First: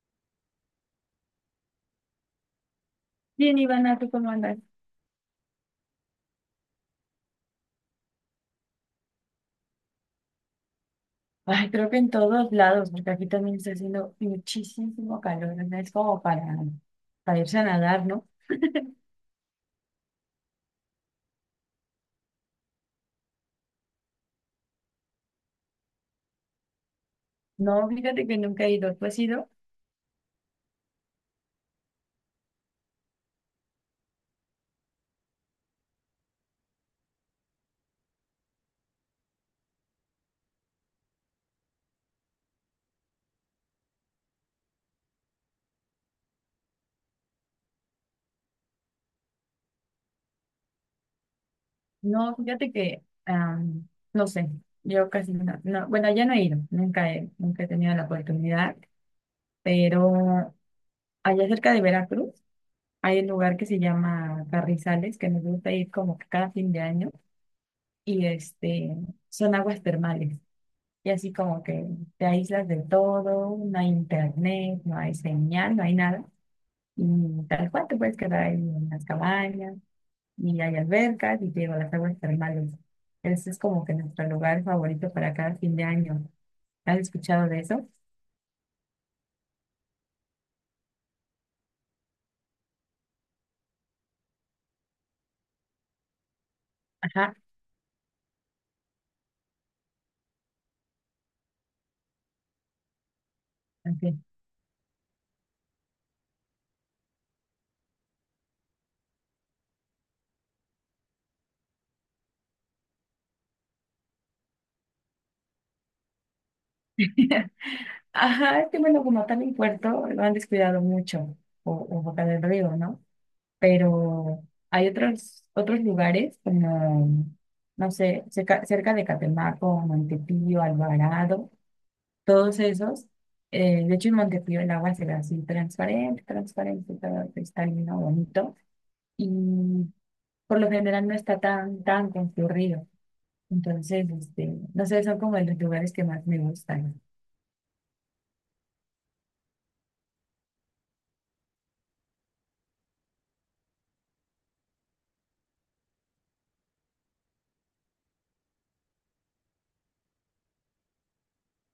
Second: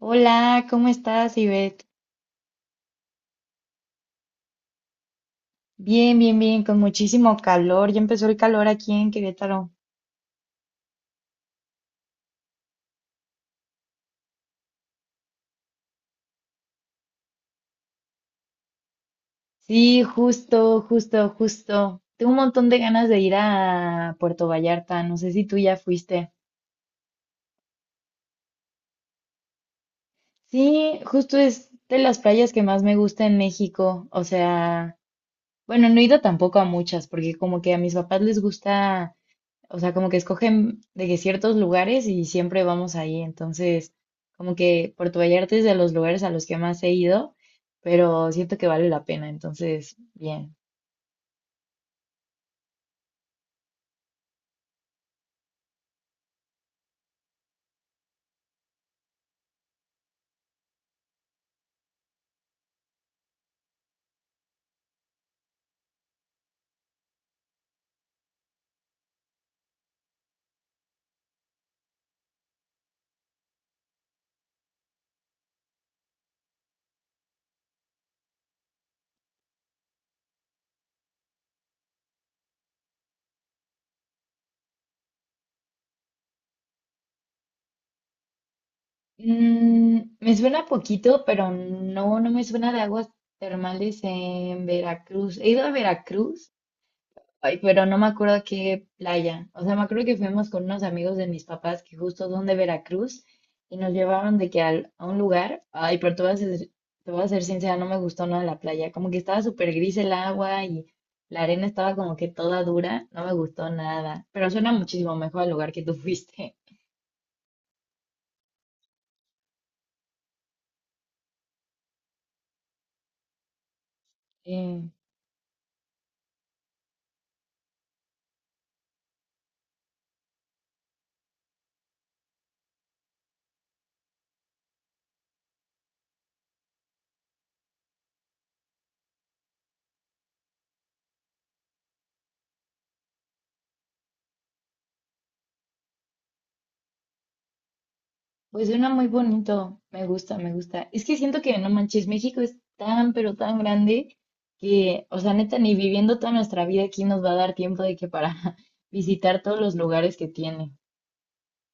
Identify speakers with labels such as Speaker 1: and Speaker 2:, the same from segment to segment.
Speaker 1: Hola, ¿cómo estás, Ivette?
Speaker 2: Bien, Ivana, ¿tú cómo andas?
Speaker 1: Bien, bien, bien, con muchísimo calor. Ya empezó el calor aquí en Querétaro.
Speaker 2: Ay, creo que en todos lados, porque aquí también está haciendo muchísimo calor, ¿no? Es como para irse a nadar, ¿no?
Speaker 1: Sí, justo, justo, justo. Tengo un montón de ganas de ir a Puerto Vallarta. No sé si tú ya fuiste.
Speaker 2: No, fíjate que nunca he ido. ¿Tú has ido?
Speaker 1: Sí, justo es de las playas que más me gusta en México. O sea, bueno, no he ido tampoco a muchas, porque como que a mis papás les gusta o sea, como que escogen de que ciertos lugares y siempre vamos ahí. Entonces, como que Puerto Vallarta es de los lugares a los que más he ido, pero siento que vale la pena. Entonces, bien.
Speaker 2: No, fíjate que, no sé, yo casi bueno, ya no he ido, nunca he tenido la oportunidad, pero allá cerca de Veracruz hay un lugar que se llama Carrizales, que nos gusta ir como que cada fin de año, y este, son aguas termales. Y así como que te aíslas de todo, no hay internet, no hay señal, no hay nada. Y tal cual te puedes quedar ahí en las cabañas, y hay albercas, y te digo, las aguas termales. Ese es como que nuestro lugar favorito para cada fin de año. ¿Has escuchado de eso?
Speaker 1: Me suena poquito, pero no, no me suena de aguas termales en Veracruz. He ido a Veracruz.
Speaker 2: Ajá,
Speaker 1: Ay, pero no me acuerdo qué playa. O sea, me acuerdo que fuimos con unos amigos de mis papás que justo son de Veracruz y nos
Speaker 2: ok.
Speaker 1: llevaron de que al- a un lugar. Ay, pero te voy a ser sincera, no me gustó nada la playa. Como que estaba súper gris el agua y la arena estaba como que toda dura. No me gustó nada. Pero suena muchísimo mejor al lugar que tú fuiste.
Speaker 2: Ajá, es que bueno, como tal en Puerto, lo han descuidado mucho, o Boca del Río, ¿no? Pero hay otros lugares como, no sé, cerca de Catemaco, Montepío, Alvarado, todos esos. Eh, de hecho, en Montepío el agua se ve así transparente, transparente, todo cristalino, bonito, y por lo general no está tan concurrido. Entonces, este, no sé, son como de los lugares que más me gustan.
Speaker 1: Pues suena muy bonito, me gusta, me gusta. Es que siento que, no manches, México es tan, pero tan grande que, o sea, neta, ni viviendo toda nuestra vida aquí nos va a dar tiempo de que para visitar todos los lugares que tiene.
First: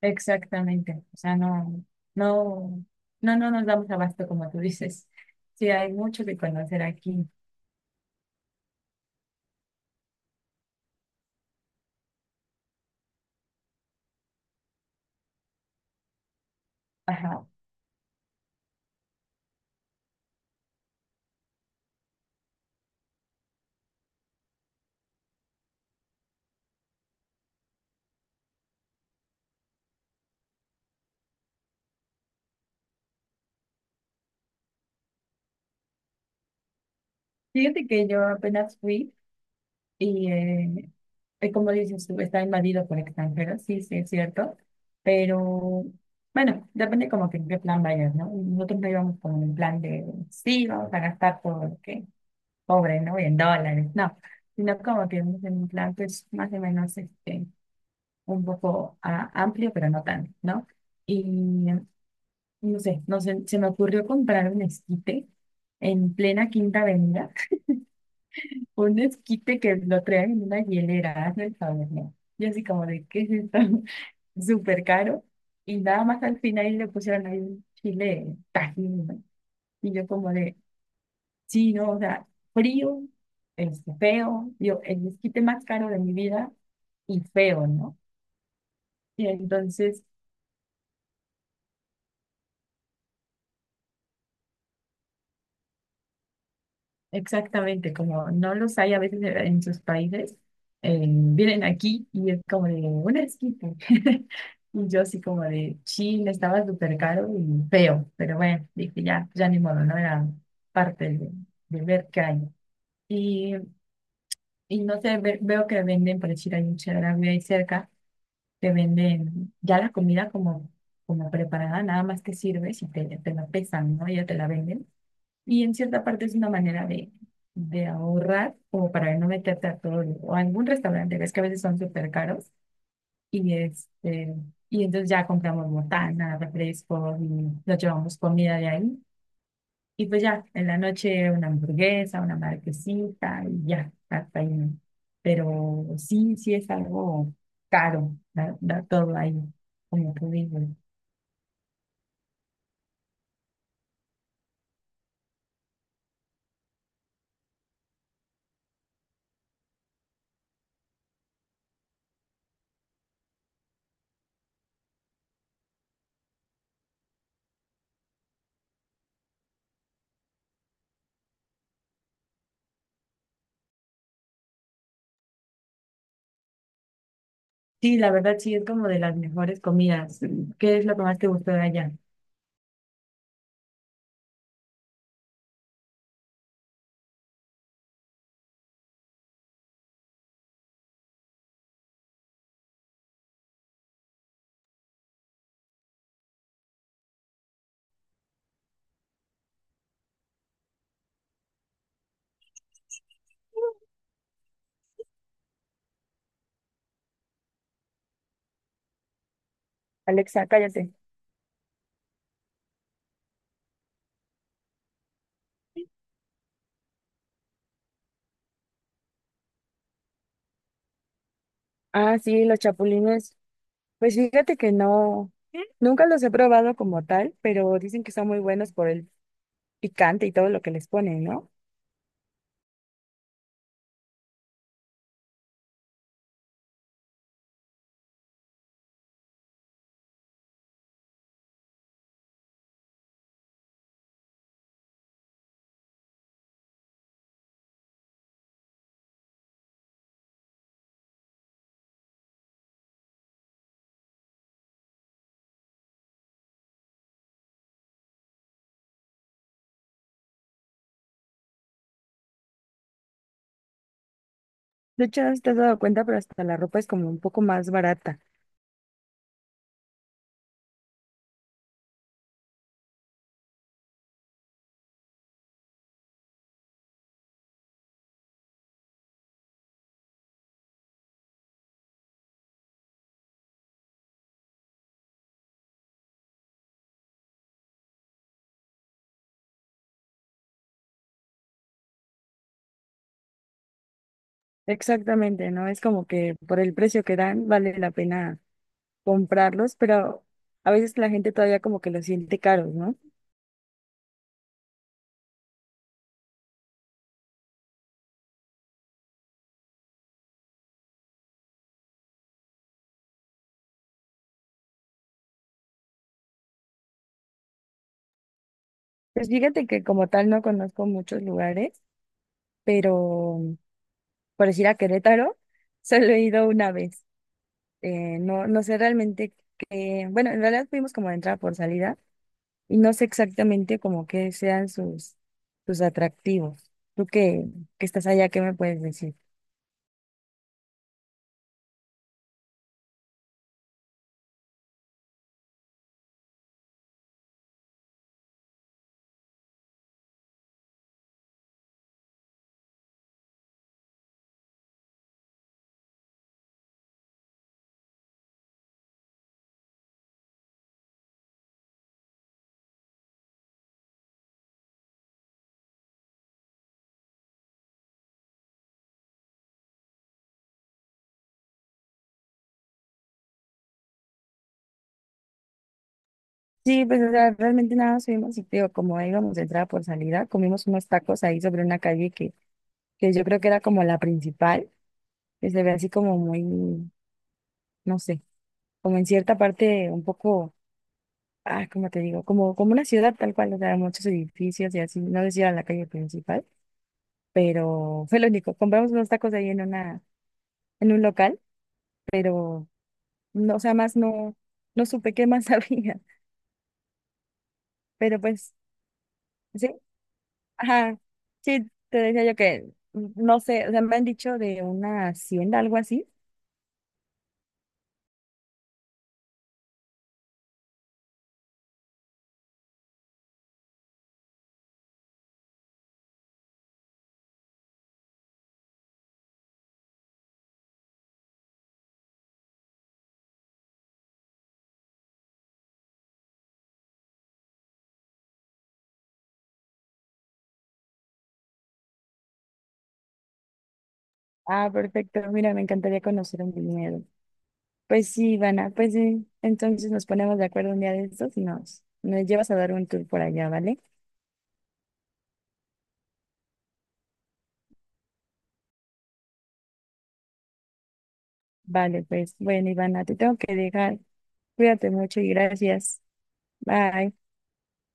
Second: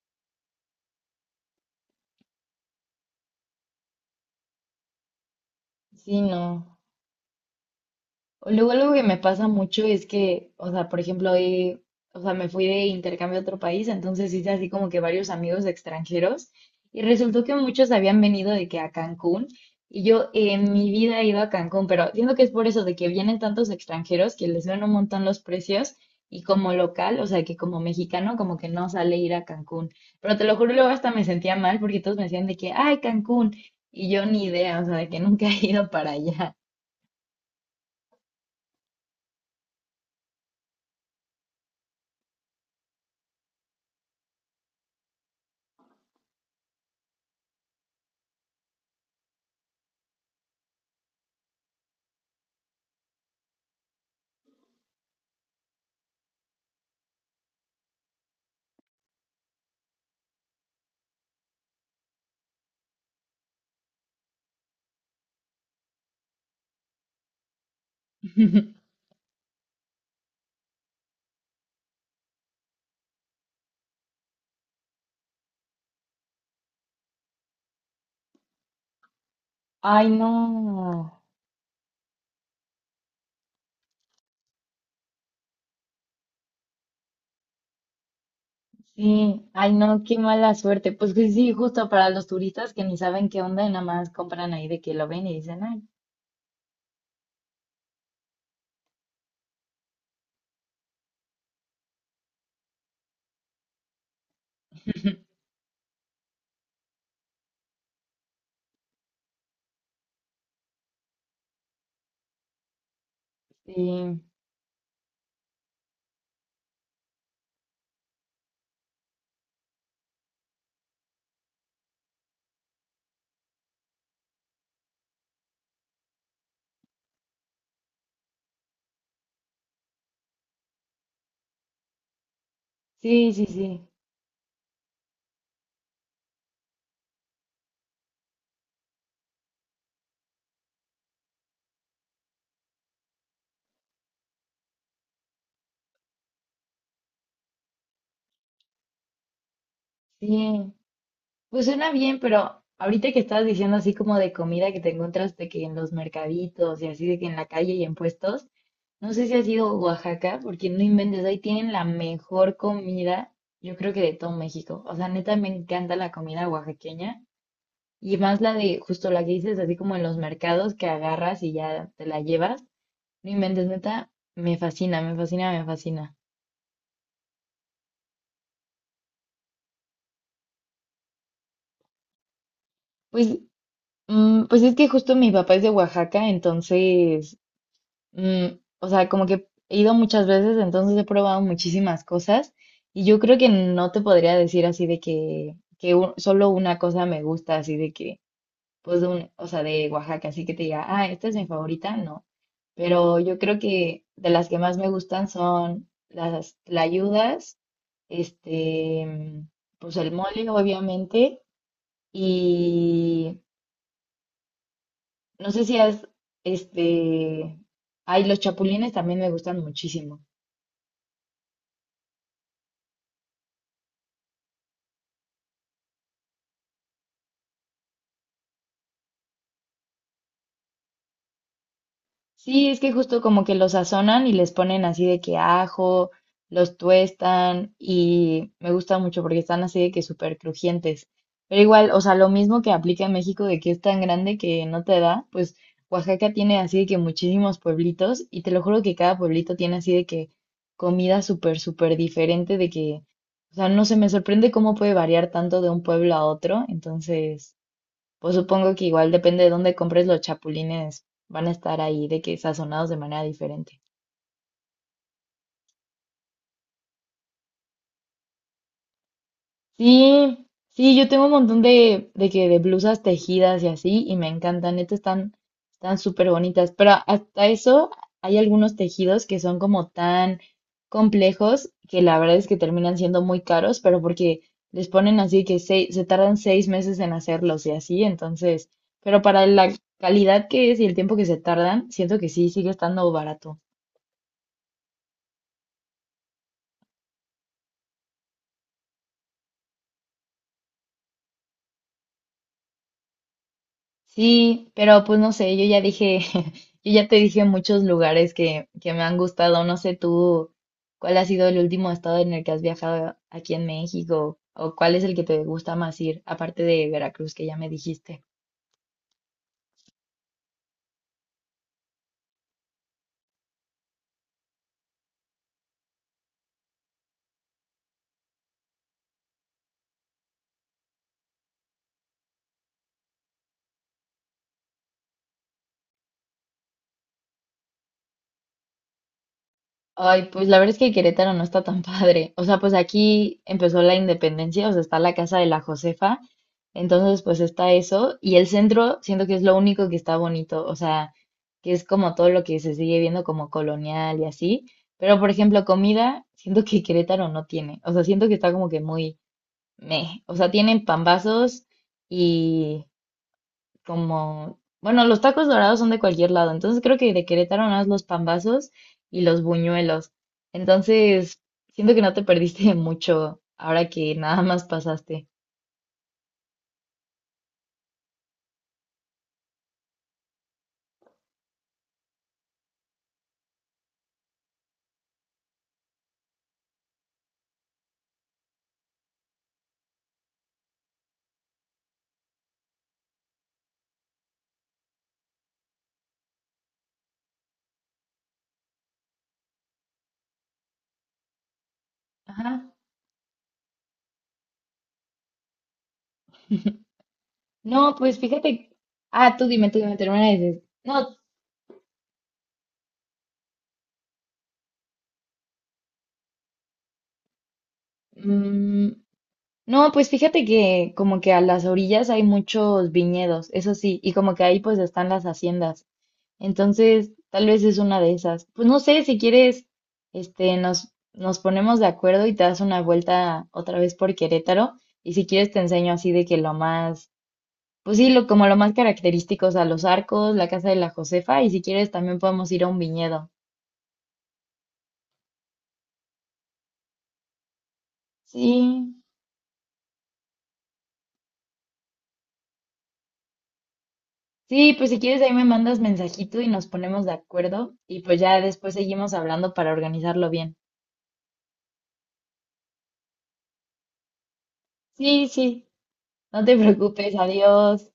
Speaker 2: Exactamente. O sea, no, no, no, no nos damos abasto como tú dices. Sí, hay
Speaker 1: Sí,
Speaker 2: mucho que
Speaker 1: no.
Speaker 2: conocer aquí.
Speaker 1: O luego algo que me pasa mucho es que, o sea, por ejemplo, hoy, o sea, me fui de intercambio a otro país, entonces hice así como que varios amigos extranjeros y resultó
Speaker 2: Ajá.
Speaker 1: que muchos habían venido de que a Cancún y yo en mi vida he ido a Cancún, pero siento que es por eso de que vienen tantos extranjeros que les ven un montón los precios y como local, o sea, que como mexicano como que no sale ir a Cancún. Pero te lo juro, luego hasta me sentía mal porque todos me decían de que, ay, Cancún, y yo ni idea, o sea, de que nunca he ido para allá.
Speaker 2: Fíjate que yo apenas fui y, como dices tú, está invadido por extranjeros, sí, sí, es cierto, pero bueno, depende como que en qué plan vayas, ¿no? Nosotros no íbamos como en plan de, sí, vamos a gastar porque, pobre, ¿no? En dólares, no, sino como que íbamos en un plan, pues, más o menos, este, un poco amplio, pero no tanto, ¿no? Y, no sé, se me ocurrió comprar un esquite en plena Quinta Avenida. Un esquite que lo traen en una hielera, hazme el favor, ¿no? Y así como de, ¿qué es esto? Súper caro. Y nada más al final le pusieron ahí un chile tajín, ¿no? Y yo
Speaker 1: Ay,
Speaker 2: como de,
Speaker 1: no.
Speaker 2: sí, no, o sea, frío, este, feo, yo, el esquite más caro de mi vida y feo, ¿no? Y
Speaker 1: Sí, ay, no,
Speaker 2: entonces
Speaker 1: qué mala suerte. Pues que sí, justo para los turistas que ni saben qué onda y nada más compran ahí de que lo ven y dicen, ay,
Speaker 2: exactamente, como no los hay a veces en sus países, vienen aquí y es como de un esquite. Y yo así como de, Chile estaba súper caro y feo, pero bueno, dije ya, ya ni modo, no era parte de ver qué hay. Y,
Speaker 1: sí,
Speaker 2: y no sé, veo que venden, por decir, hay un Chedraui ahí cerca, que venden ya la comida como, como preparada, nada más que sirves y te la pesan, ¿no? Ya te la venden. Y en cierta parte es una manera de ahorrar o para no meterte a o a algún restaurante, ves que a veces son súper caros,
Speaker 1: sí, sí,
Speaker 2: y
Speaker 1: sí,
Speaker 2: este, y entonces ya compramos botana, refrescos y nos llevamos comida de ahí y pues ya en la noche una hamburguesa, una marquesita y ya hasta ahí, ¿no? Pero sí, sí es algo caro, da, da todo ahí, como tú dices.
Speaker 1: sí. Pues suena bien, pero ahorita que estabas diciendo así como de comida que te encuentras de que en los mercaditos y así de que en la calle y en puestos, no sé si has ido a Oaxaca, porque no inventes, ahí tienen la mejor comida, yo creo que de todo México. O sea, neta, me encanta la comida oaxaqueña. Y más la de, justo la que dices, así como en los mercados que agarras y ya te la llevas. No inventes, neta, me fascina, me fascina, me fascina.
Speaker 2: Sí, la verdad sí es como de las mejores comidas. ¿Qué es lo que más te gustó de allá?
Speaker 1: Pues, pues es que justo mi papá es de Oaxaca, entonces, mm, o sea, como que he ido muchas veces, entonces he probado muchísimas cosas. Y yo creo que no te podría decir así de que, que solo una cosa me gusta, así de que, pues, de un, o sea, de Oaxaca, así que te diga, ah, esta es mi favorita, no. Pero yo creo que de las que más me gustan son las tlayudas, este, pues el
Speaker 2: Alexa,
Speaker 1: mole,
Speaker 2: cállate.
Speaker 1: obviamente, y no sé si has, este, ay, los chapulines también me gustan muchísimo.
Speaker 2: Ah, sí, los chapulines. Pues fíjate que no, nunca los he probado como tal, pero dicen que son muy buenos por el picante y todo lo que les ponen, ¿no?
Speaker 1: Sí, es que justo como que los sazonan y les ponen así de que ajo, los tuestan y me gusta mucho porque están así de que súper crujientes. Pero igual, o sea, lo mismo que aplica en México de que es tan grande que no te da, pues Oaxaca tiene así de que muchísimos pueblitos y te lo juro que cada pueblito tiene así de que comida súper, súper diferente de que, o sea, no sé, me sorprende cómo puede variar tanto de un pueblo a otro. Entonces... Pues supongo que igual depende de dónde compres los chapulines, van a estar ahí de que sazonados de manera diferente.
Speaker 2: De hecho, no sé si te has dado cuenta, pero hasta la ropa es como un poco más barata.
Speaker 1: Sí, sí, yo tengo un montón de blusas tejidas y así, y me encantan, neta están súper bonitas, pero hasta eso hay algunos tejidos que son como tan complejos que la verdad es que terminan siendo muy caros, pero porque les ponen así que se tardan 6 meses en hacerlos y así, entonces, pero para la calidad que es y el tiempo que se tardan, siento que sí, sigue estando barato.
Speaker 2: Exactamente, ¿no? Es como que por el precio que dan vale la pena comprarlos, pero a veces la gente todavía como que los siente caros, ¿no?
Speaker 1: Sí, pero pues no sé, yo ya dije, yo ya te dije muchos lugares que me han gustado. No sé tú cuál ha sido el último estado en el que has viajado aquí en México o cuál es el que te gusta más ir, aparte de Veracruz, que ya me dijiste.
Speaker 2: Pues fíjate que como tal no conozco muchos lugares, pero por decir a Querétaro, solo he ido una vez. Eh, no sé realmente qué, bueno, en realidad fuimos como de entrada por salida y no sé exactamente como qué sean sus, sus atractivos. Que estás allá, ¿qué me puedes decir?
Speaker 1: Ay, pues la verdad es que Querétaro no está tan padre. O sea, pues aquí empezó la independencia, o sea, está la casa de la Josefa. Entonces, pues está eso. Y el centro, siento que es lo único que está bonito. O sea, que es como todo lo que se sigue viendo como colonial y así. Pero, por ejemplo, comida, siento que Querétaro no tiene. O sea, siento que está como que muy meh. O sea, tienen pambazos como, bueno, los tacos dorados son de cualquier lado, entonces creo que de Querétaro nada más los pambazos y los buñuelos. Entonces, siento que no te perdiste de mucho ahora que nada más pasaste.
Speaker 2: Sí, pues o sea, realmente nada, más fuimos y te digo, como íbamos de entrada por salida, comimos unos tacos ahí sobre una calle que yo creo que era como la principal, que se ve así como muy, no sé, como en cierta parte un poco, ah, ¿cómo te digo? Como, como una ciudad tal cual, o sea, muchos edificios y así, no decía la calle principal. Pero fue lo único. Compramos unos tacos ahí en una, en un local, pero
Speaker 1: Ajá.
Speaker 2: no, o sea, más no, no supe qué más había.
Speaker 1: No, pues
Speaker 2: Pero pues,
Speaker 1: fíjate. Ah,
Speaker 2: sí,
Speaker 1: tú dime, termina de decir.
Speaker 2: ajá,
Speaker 1: No,
Speaker 2: sí, te decía yo que no sé, o sea, me han dicho de una hacienda, algo así.
Speaker 1: mm, no, pues fíjate que como que a las orillas hay muchos viñedos, eso sí, y como que ahí pues están las haciendas. Entonces, tal vez es una de esas. Pues no sé, si quieres, este, nos ponemos de acuerdo y te das una vuelta otra vez por Querétaro. Y si quieres te enseño así de que lo más, pues sí, lo, como lo más característico, o sea, los arcos, la casa de la Josefa, y si quieres también podemos ir a un viñedo.
Speaker 2: Ah, perfecto, mira, me encantaría conocer un viñedo. Pues sí, Ivana, pues
Speaker 1: Sí,
Speaker 2: sí, entonces nos ponemos de acuerdo un día de estos y nos, nos llevas a dar un tour por allá, ¿vale?
Speaker 1: sí, pues si quieres ahí me mandas mensajito y nos ponemos de acuerdo y pues ya después seguimos hablando para organizarlo bien.
Speaker 2: Vale, pues, bueno, Ivana, te tengo que dejar. Cuídate mucho
Speaker 1: Sí,
Speaker 2: y
Speaker 1: sí,
Speaker 2: gracias.
Speaker 1: no te preocupes,
Speaker 2: Bye.
Speaker 1: adiós.